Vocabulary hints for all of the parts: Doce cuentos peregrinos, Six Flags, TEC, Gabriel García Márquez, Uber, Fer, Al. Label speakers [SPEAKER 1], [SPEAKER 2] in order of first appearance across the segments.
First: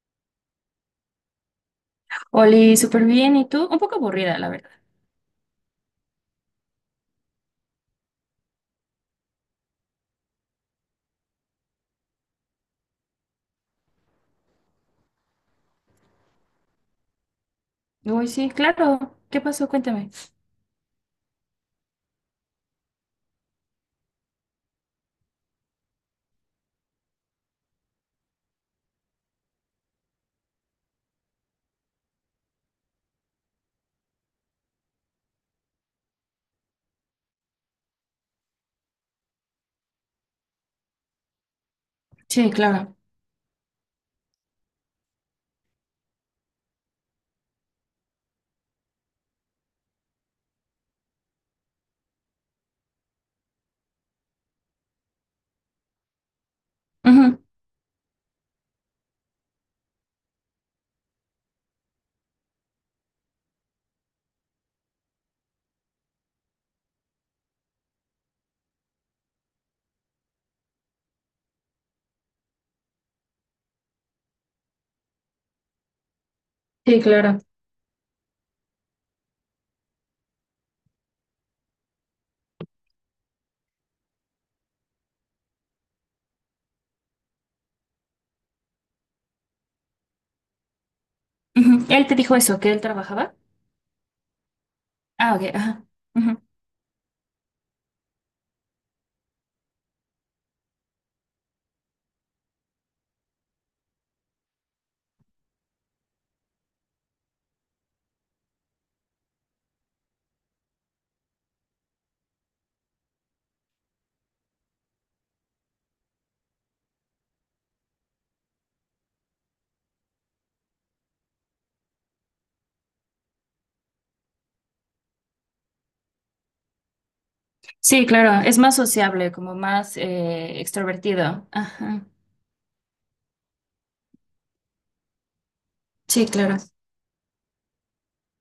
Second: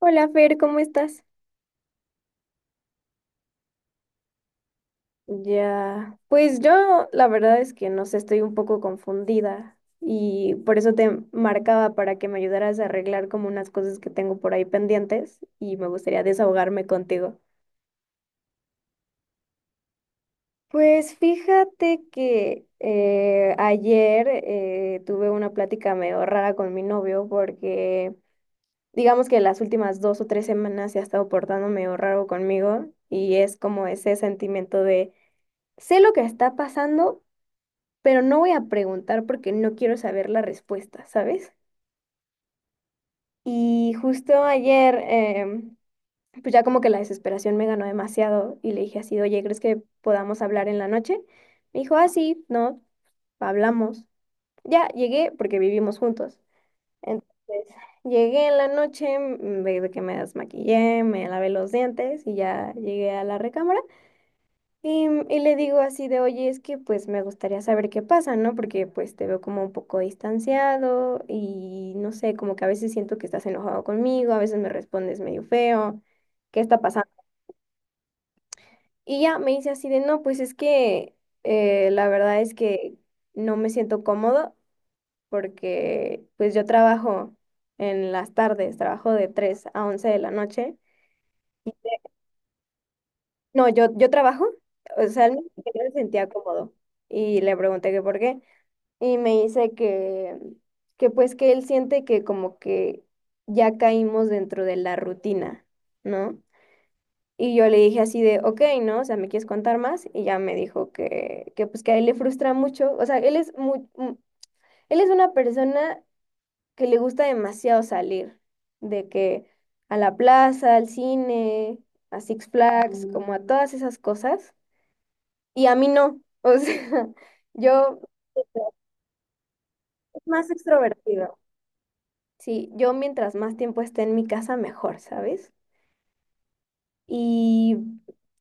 [SPEAKER 1] Hola Fer, ¿cómo estás?
[SPEAKER 2] Oli, súper bien. ¿Y tú? Un poco aburrida, la verdad.
[SPEAKER 1] Ya, pues yo la verdad es que no sé, estoy un poco confundida y por eso te marcaba para que me ayudaras a arreglar como unas cosas que tengo por ahí pendientes y me gustaría desahogarme contigo.
[SPEAKER 2] Uy, sí, claro. ¿Qué pasó? Cuéntame.
[SPEAKER 1] Pues fíjate que ayer tuve una plática medio rara con mi novio porque digamos que las últimas 2 o 3 semanas se ha estado portando medio raro conmigo y es como ese sentimiento de sé lo que está pasando, pero no voy a preguntar porque no quiero saber la respuesta, ¿sabes?
[SPEAKER 2] Sí, claro.
[SPEAKER 1] Y justo ayer, pues ya como que la desesperación me ganó demasiado y le dije así, oye, ¿crees que podamos hablar en la noche? Me dijo, ah, sí, no, hablamos. Ya, llegué porque vivimos juntos.
[SPEAKER 2] Ujú.
[SPEAKER 1] Entonces, llegué en la noche, de que me desmaquillé, me lavé los dientes y ya llegué a la recámara. Y le digo así de, oye, es que pues me gustaría saber qué pasa, ¿no? Porque pues te veo como un poco distanciado y no sé, como que a veces siento que estás enojado conmigo, a veces me respondes medio feo, ¿qué está
[SPEAKER 2] Sí,
[SPEAKER 1] pasando?
[SPEAKER 2] claro.
[SPEAKER 1] Y ya me dice así de, no, pues es que la verdad es que no me siento cómodo porque pues yo trabajo en las tardes, trabajo de 3 a 11 de la noche.
[SPEAKER 2] Ujú. Él te dijo eso, que él trabajaba.
[SPEAKER 1] No, yo trabajo, o sea,
[SPEAKER 2] Ah,
[SPEAKER 1] él
[SPEAKER 2] ok. Ajá.
[SPEAKER 1] me sentía
[SPEAKER 2] Ujú.
[SPEAKER 1] cómodo y le pregunté que por qué. Y me dice que pues que él siente que como que ya caímos dentro de la rutina, ¿no? Y yo le dije así de, ok, ¿no? O sea, ¿me quieres contar más? Y ya me dijo que pues que a él le frustra mucho, o sea, él es una persona que le gusta demasiado salir, de que a la plaza, al cine, a Six Flags, como a todas esas cosas, y a mí no, o sea, yo
[SPEAKER 2] Sí, claro. Es más sociable, como más
[SPEAKER 1] es más extrovertido.
[SPEAKER 2] extrovertido. Ajá.
[SPEAKER 1] Sí, yo mientras más tiempo esté en mi casa, mejor, ¿sabes?
[SPEAKER 2] Sí, claro.
[SPEAKER 1] Y,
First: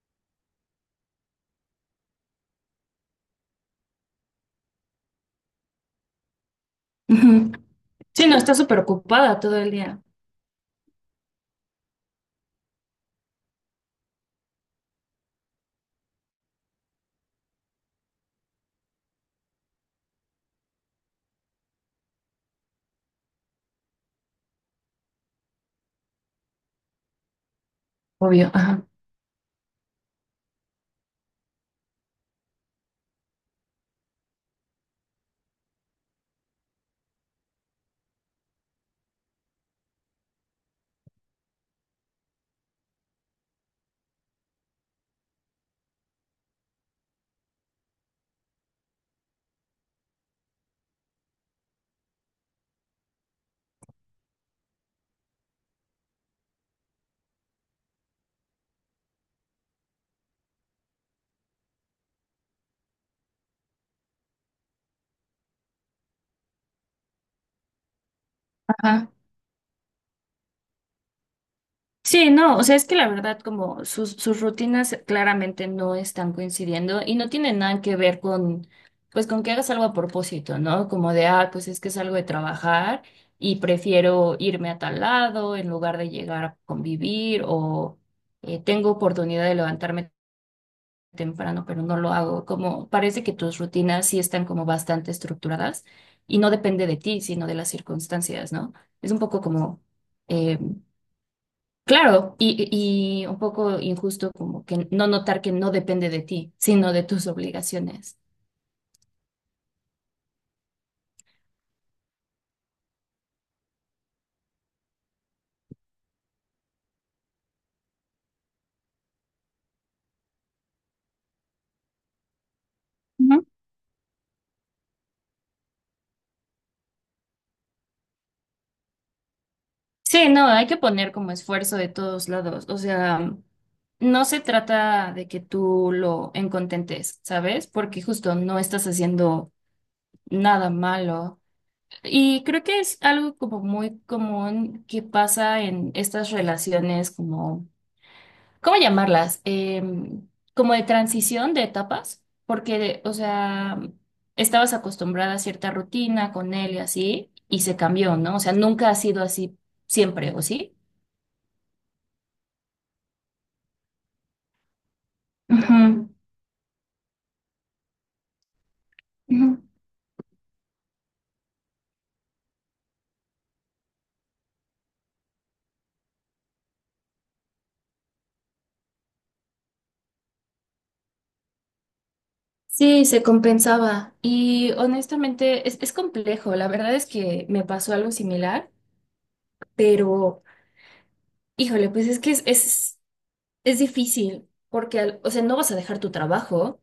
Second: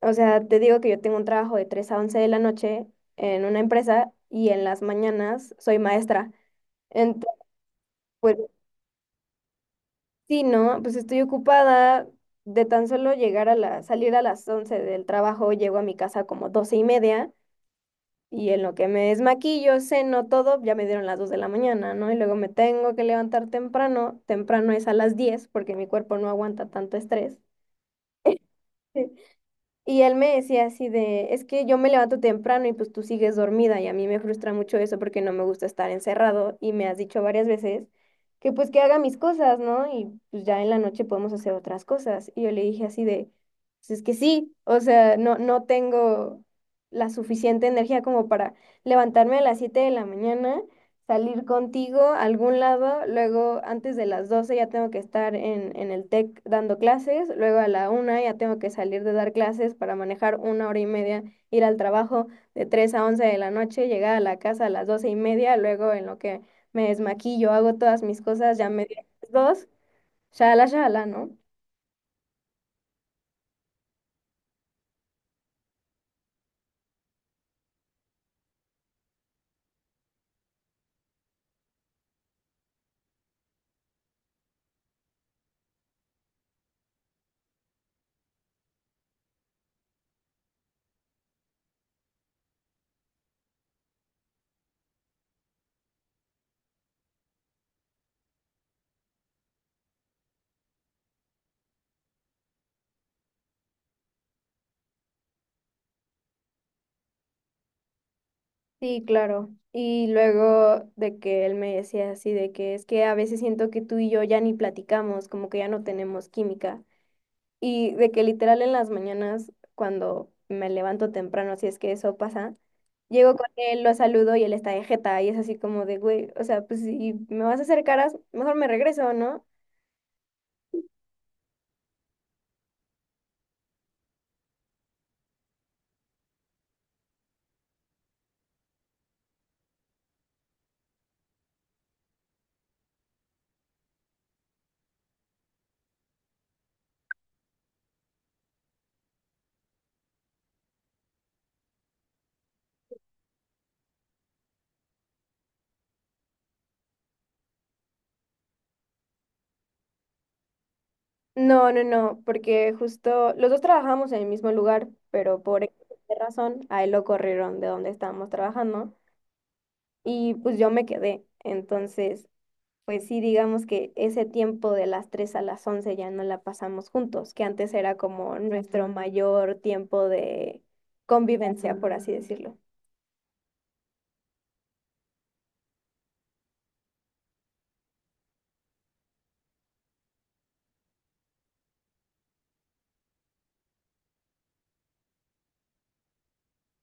[SPEAKER 1] o sea, te digo que yo tengo un trabajo de 3 a 11 de la noche en una empresa y en las mañanas soy maestra. Entonces,
[SPEAKER 2] Ujú. Sí,
[SPEAKER 1] pues
[SPEAKER 2] no, está súper ocupada todo el día.
[SPEAKER 1] sí, ¿no? Pues estoy ocupada de tan solo llegar a salir a las 11 del trabajo, llego a mi casa como 12 y media y en lo que me desmaquillo, ceno, todo, ya me dieron las 2 de la mañana, ¿no? Y luego me tengo que levantar temprano, temprano es a las 10 porque mi cuerpo no aguanta tanto estrés.
[SPEAKER 2] Obvio. Ajá.
[SPEAKER 1] Y él me decía así de, es que yo me levanto temprano y pues tú sigues dormida y a mí me frustra mucho eso porque no me gusta estar encerrado y me has dicho varias veces que pues que haga mis cosas, ¿no? Y pues ya en la noche podemos hacer otras cosas. Y yo le dije así de, pues es que sí, o sea, no, no tengo la suficiente energía como para levantarme a las 7 de la mañana, salir contigo a algún lado, luego antes de las 12 ya tengo que estar en el TEC dando clases, luego a la una ya tengo que salir de dar clases para manejar una hora y media, ir al trabajo de 3 a 11 de la noche, llegar a la casa a las 12 y media, luego en lo que me desmaquillo, hago todas mis cosas, ya media
[SPEAKER 2] Ajá.
[SPEAKER 1] las 2, shalala, shalala, ¿no?
[SPEAKER 2] Sí, no, o sea, es que la verdad como sus rutinas claramente no están coincidiendo y no tienen nada que ver con, pues con que hagas algo a propósito, ¿no? Como de, ah, pues es que salgo de trabajar y prefiero irme a tal lado en lugar de llegar a convivir o tengo oportunidad de levantarme temprano, pero no lo hago. Como parece que tus rutinas sí están como bastante estructuradas y no depende de ti, sino de las circunstancias, ¿no? Es un poco como... eh, Claro, y un poco injusto como que no notar que no depende de ti, sino de tus obligaciones.
[SPEAKER 1] Sí, claro. Y luego de que él me decía así, de que es que a veces siento que tú y yo ya ni platicamos, como que ya no tenemos química. Y de que literal en las mañanas, cuando me levanto temprano, si es que eso pasa, llego
[SPEAKER 2] Ujú.
[SPEAKER 1] con él, lo saludo y él está de jeta y es así como de, güey, o sea, pues si me vas a hacer caras, mejor me regreso, ¿no?
[SPEAKER 2] Sí, no, hay que poner como esfuerzo de todos lados. O sea, no se trata de que tú lo encontentes, ¿sabes? Porque justo no estás haciendo nada malo. Y creo que es algo como muy común que pasa en estas relaciones como ¿cómo llamarlas? Como de transición de etapas, porque, o sea, estabas acostumbrada a cierta rutina con él y así, y se cambió, ¿no? O sea, nunca ha sido así siempre, ¿o sí?
[SPEAKER 1] No, no, no, porque justo los dos trabajamos en el mismo lugar, pero por X o
[SPEAKER 2] Ujú,
[SPEAKER 1] Y razón, a él lo corrieron de donde estábamos trabajando
[SPEAKER 2] ujú.
[SPEAKER 1] y pues yo me quedé. Entonces, pues sí, digamos que ese tiempo de las 3 a las 11 ya no la pasamos juntos, que antes era como nuestro mayor tiempo de convivencia, por así decirlo.
[SPEAKER 2] Sí, se compensaba. Y honestamente, es complejo. La verdad es que me pasó algo similar, pero híjole, pues es que es difícil, porque, al- o sea, no vas a dejar tu trabajo,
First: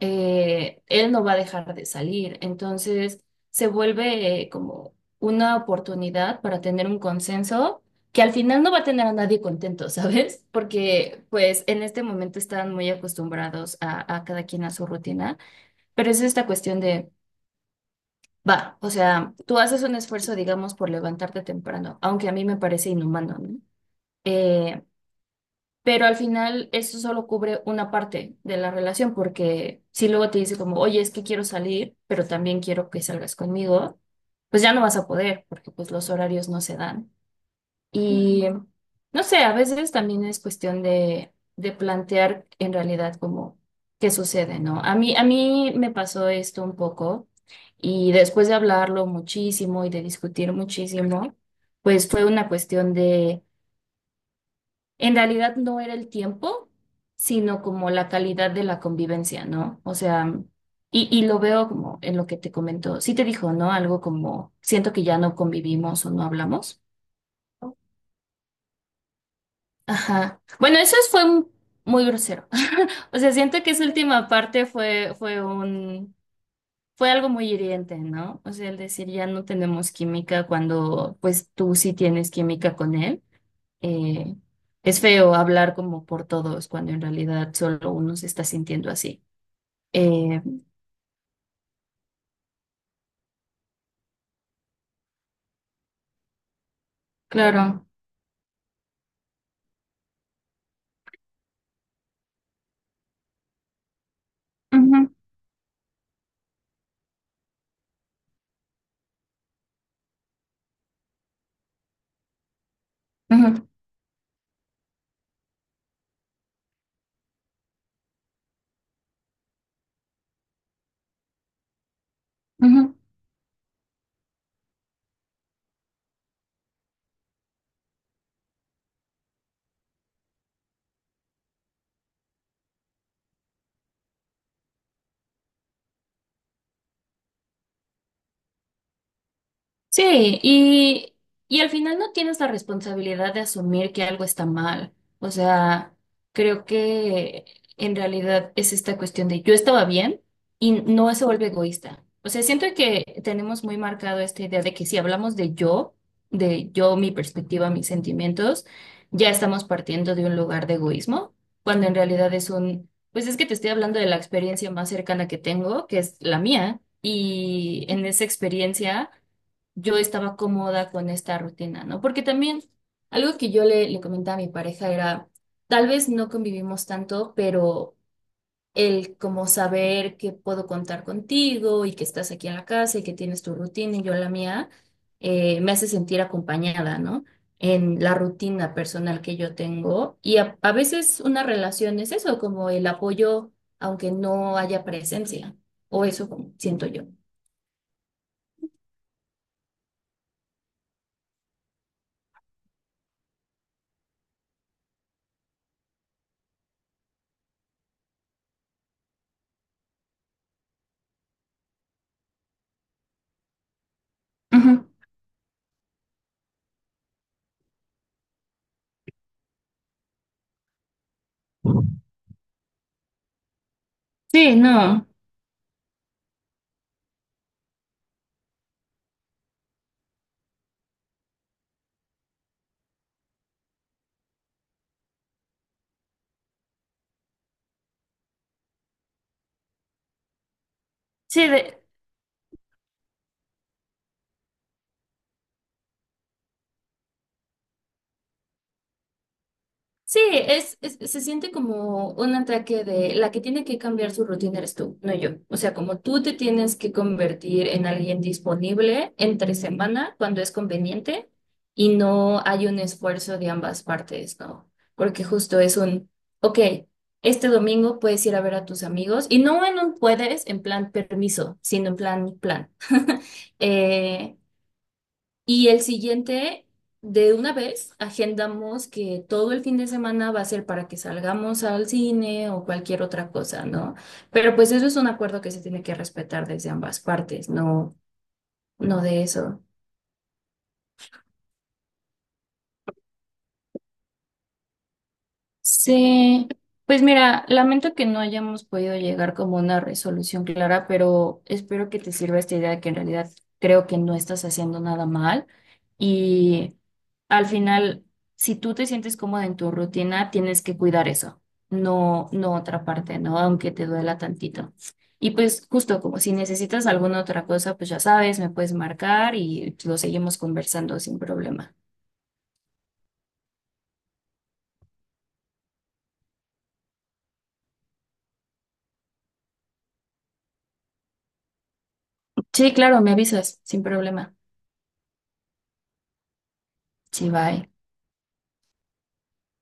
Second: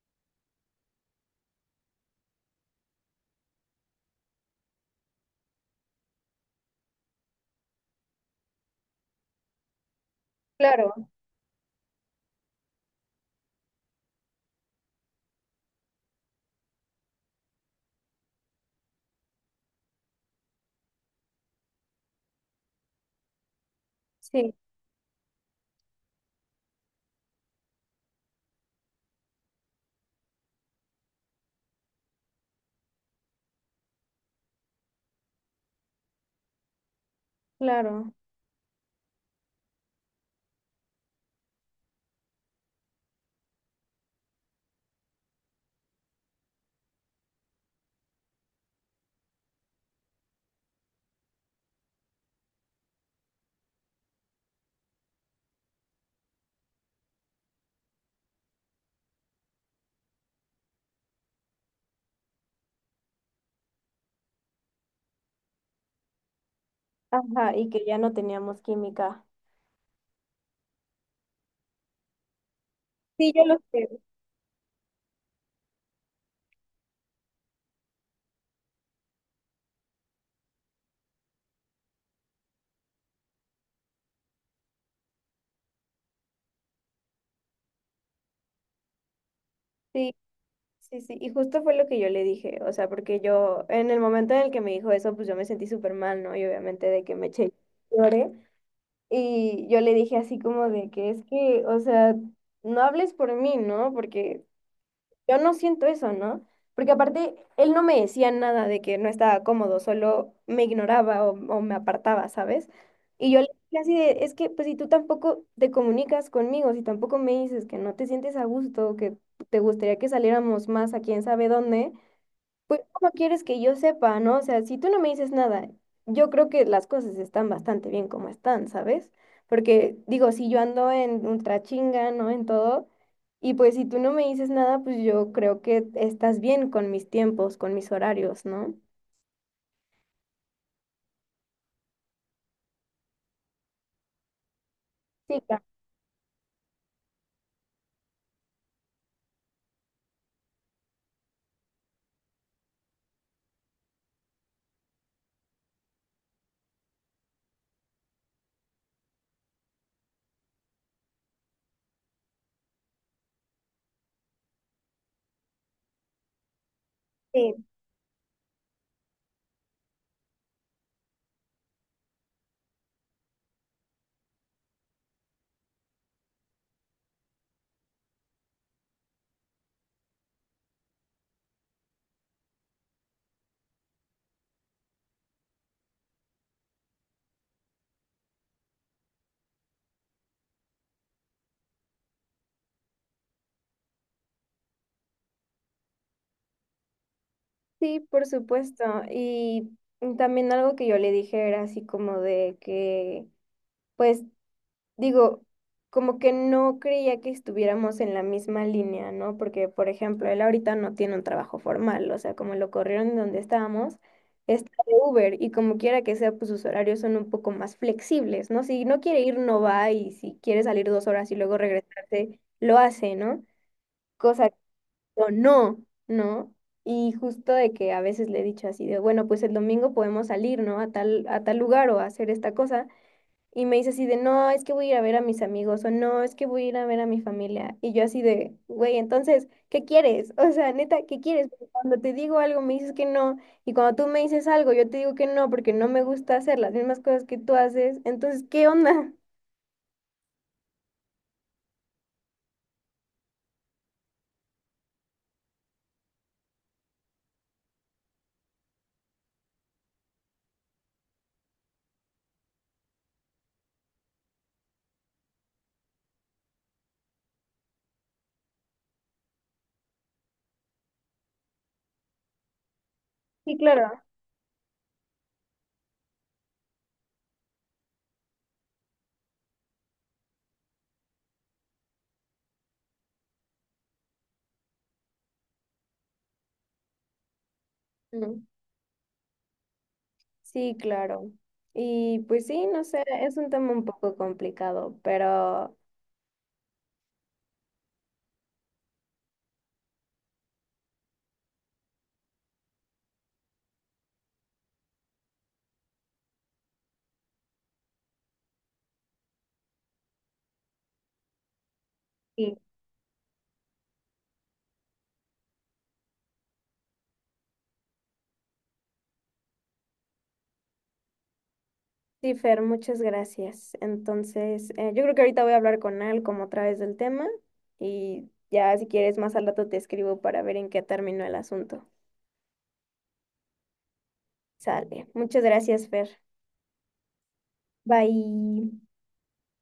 [SPEAKER 2] él no va a dejar de salir. Entonces se vuelve como una oportunidad para tener un consenso que al final no va a tener a nadie contento, ¿sabes?
[SPEAKER 1] Claro,
[SPEAKER 2] Porque pues en este momento están muy acostumbrados a cada quien a su rutina, pero es esta cuestión de, va, o sea, tú haces un esfuerzo, digamos, por levantarte temprano, aunque a mí me parece inhumano, ¿no?
[SPEAKER 1] sí,
[SPEAKER 2] Eh, pero al final eso solo cubre una parte de la relación, porque si luego te dice como, oye, es que quiero salir, pero también quiero que salgas conmigo, pues ya no vas a poder, porque pues los horarios no se dan.
[SPEAKER 1] claro.
[SPEAKER 2] Y no sé, a veces también es cuestión de plantear en realidad como qué sucede, ¿no? A mí me pasó esto un poco y después de hablarlo muchísimo y de discutir muchísimo, pues fue una cuestión de... En realidad no era el tiempo, sino como la calidad de la convivencia, ¿no? O sea, y lo veo como en lo que te comentó. Sí te dijo, ¿no? Algo como, siento que ya no convivimos o no hablamos.
[SPEAKER 1] Ajá, y que ya no teníamos química.
[SPEAKER 2] Ajá. Bueno, eso es- fue un- muy grosero. O
[SPEAKER 1] Sí,
[SPEAKER 2] sea,
[SPEAKER 1] yo lo
[SPEAKER 2] siento que esa
[SPEAKER 1] sé.
[SPEAKER 2] última parte fue, fue un, fue algo muy hiriente, ¿no? O sea, el decir ya no tenemos química cuando pues tú sí tienes química con él. eh, es feo hablar como por todos cuando en realidad solo uno se está sintiendo así.
[SPEAKER 1] Sí,
[SPEAKER 2] Eh,
[SPEAKER 1] sí, sí. Y justo fue lo que yo le dije, o sea, porque yo, en el momento en el que me dijo eso, pues yo me sentí súper mal, ¿no? Y obviamente de que me eché,
[SPEAKER 2] claro.
[SPEAKER 1] lloré. Y yo le dije así como de que es que, o sea, no hables por mí, ¿no? Porque
[SPEAKER 2] Ujú,
[SPEAKER 1] yo no siento eso, ¿no? Porque aparte, él no me decía nada de que no estaba cómodo, solo me ignoraba o me apartaba, ¿sabes? Y yo le
[SPEAKER 2] ujú,
[SPEAKER 1] decía así de, es que pues si tú tampoco te comunicas conmigo, si tampoco me dices que no te sientes a gusto, que te gustaría que saliéramos más a quién sabe dónde, pues,
[SPEAKER 2] ujú.
[SPEAKER 1] ¿cómo quieres que yo sepa, no? O sea, si tú no me dices nada, yo creo que las cosas están bastante bien como están, ¿sabes? Porque, digo, si yo ando en ultra chinga, ¿no? En todo, y pues si tú no me dices nada, pues yo creo que estás bien con mis tiempos, con mis horarios, ¿no?
[SPEAKER 2] Sí, y al final no tienes la responsabilidad de asumir que algo está mal. O
[SPEAKER 1] Sí, claro.
[SPEAKER 2] sea, creo que en realidad es esta cuestión de yo estaba bien y no se vuelve egoísta. O sea, siento que tenemos muy marcado esta idea de que si hablamos de yo, mi perspectiva, mis sentimientos, ya estamos partiendo de un lugar de egoísmo, cuando en realidad es un, pues es que te estoy hablando de la experiencia más cercana que tengo, que es la mía,
[SPEAKER 1] Sí,
[SPEAKER 2] y en esa experiencia yo estaba cómoda con esta rutina, ¿no? Porque también algo que yo le comentaba a mi pareja era, tal vez no convivimos tanto, pero el como saber que puedo contar contigo y que estás aquí en la casa y que tienes tu rutina y yo la mía, me hace sentir acompañada, ¿no? En la rutina personal que yo tengo. Y a veces una relación es eso, como el apoyo, aunque no haya presencia, o eso como siento yo.
[SPEAKER 1] sí, por supuesto. Y también algo que yo le dije era así como de que, pues digo, como que no creía que estuviéramos en la misma línea, ¿no? Porque, por ejemplo, él ahorita no tiene un trabajo formal, o sea, como lo corrieron de donde estábamos, está
[SPEAKER 2] Ujú.
[SPEAKER 1] de Uber y como quiera que sea, pues sus horarios son un poco más flexibles, ¿no? Si no quiere ir, no va y si quiere salir 2 horas y luego regresarse, lo hace, ¿no? Cosa que
[SPEAKER 2] Sí, no.
[SPEAKER 1] yo no, ¿no? Y justo de que a veces le he dicho así de, bueno, pues el domingo podemos salir, ¿no? A tal lugar o a hacer esta cosa. Y me dice así de, no, es que voy a ir a ver a mis amigos o no, es que voy a ir a ver a mi familia. Y yo así de, güey, entonces, ¿qué quieres? O sea, neta, ¿qué quieres?
[SPEAKER 2] Sí,
[SPEAKER 1] Porque
[SPEAKER 2] de-
[SPEAKER 1] cuando te digo algo me dices que no y cuando tú me dices algo yo te digo que no porque no me gusta hacer las mismas cosas que tú haces. Entonces, ¿qué onda?
[SPEAKER 2] Sí, es- se siente como un ataque de la que tiene que cambiar su rutina eres tú, no yo. O sea, como tú te tienes que convertir en alguien disponible entre semana cuando es conveniente y no hay un esfuerzo de ambas partes, ¿no? Porque justo es un, ok, este domingo puedes ir a ver a tus amigos y no en un puedes en plan permiso, sino en plan plan.
[SPEAKER 1] Sí, claro.
[SPEAKER 2] Eh, y el siguiente, de una vez, agendamos que todo el fin de semana va a ser para que salgamos al cine o cualquier otra cosa, ¿no? Pero pues eso es un acuerdo que se tiene que respetar desde ambas partes, no,
[SPEAKER 1] Mm,
[SPEAKER 2] no de eso.
[SPEAKER 1] sí, claro. Y pues sí, no sé, es un tema un poco complicado, pero...
[SPEAKER 2] Sí, pues mira, lamento que no hayamos podido llegar como a una resolución clara, pero espero que te sirva esta idea de que en realidad creo que no estás haciendo nada mal y al final, si tú te sientes cómoda en tu rutina, tienes que cuidar eso, no, no otra parte, ¿no? Aunque te duela tantito. Y pues justo como si necesitas alguna otra cosa, pues ya sabes, me puedes marcar y lo seguimos conversando sin problema.
[SPEAKER 1] Sí, Fer, muchas gracias. Entonces, yo creo que ahorita voy a hablar con Al como otra vez del tema y ya si quieres más al rato te escribo para ver en qué terminó el asunto.
[SPEAKER 2] Sí, claro, me avisas, sin problema.
[SPEAKER 1] Sale. Muchas gracias, Fer.
[SPEAKER 2] Sí, bye.
[SPEAKER 1] Bye.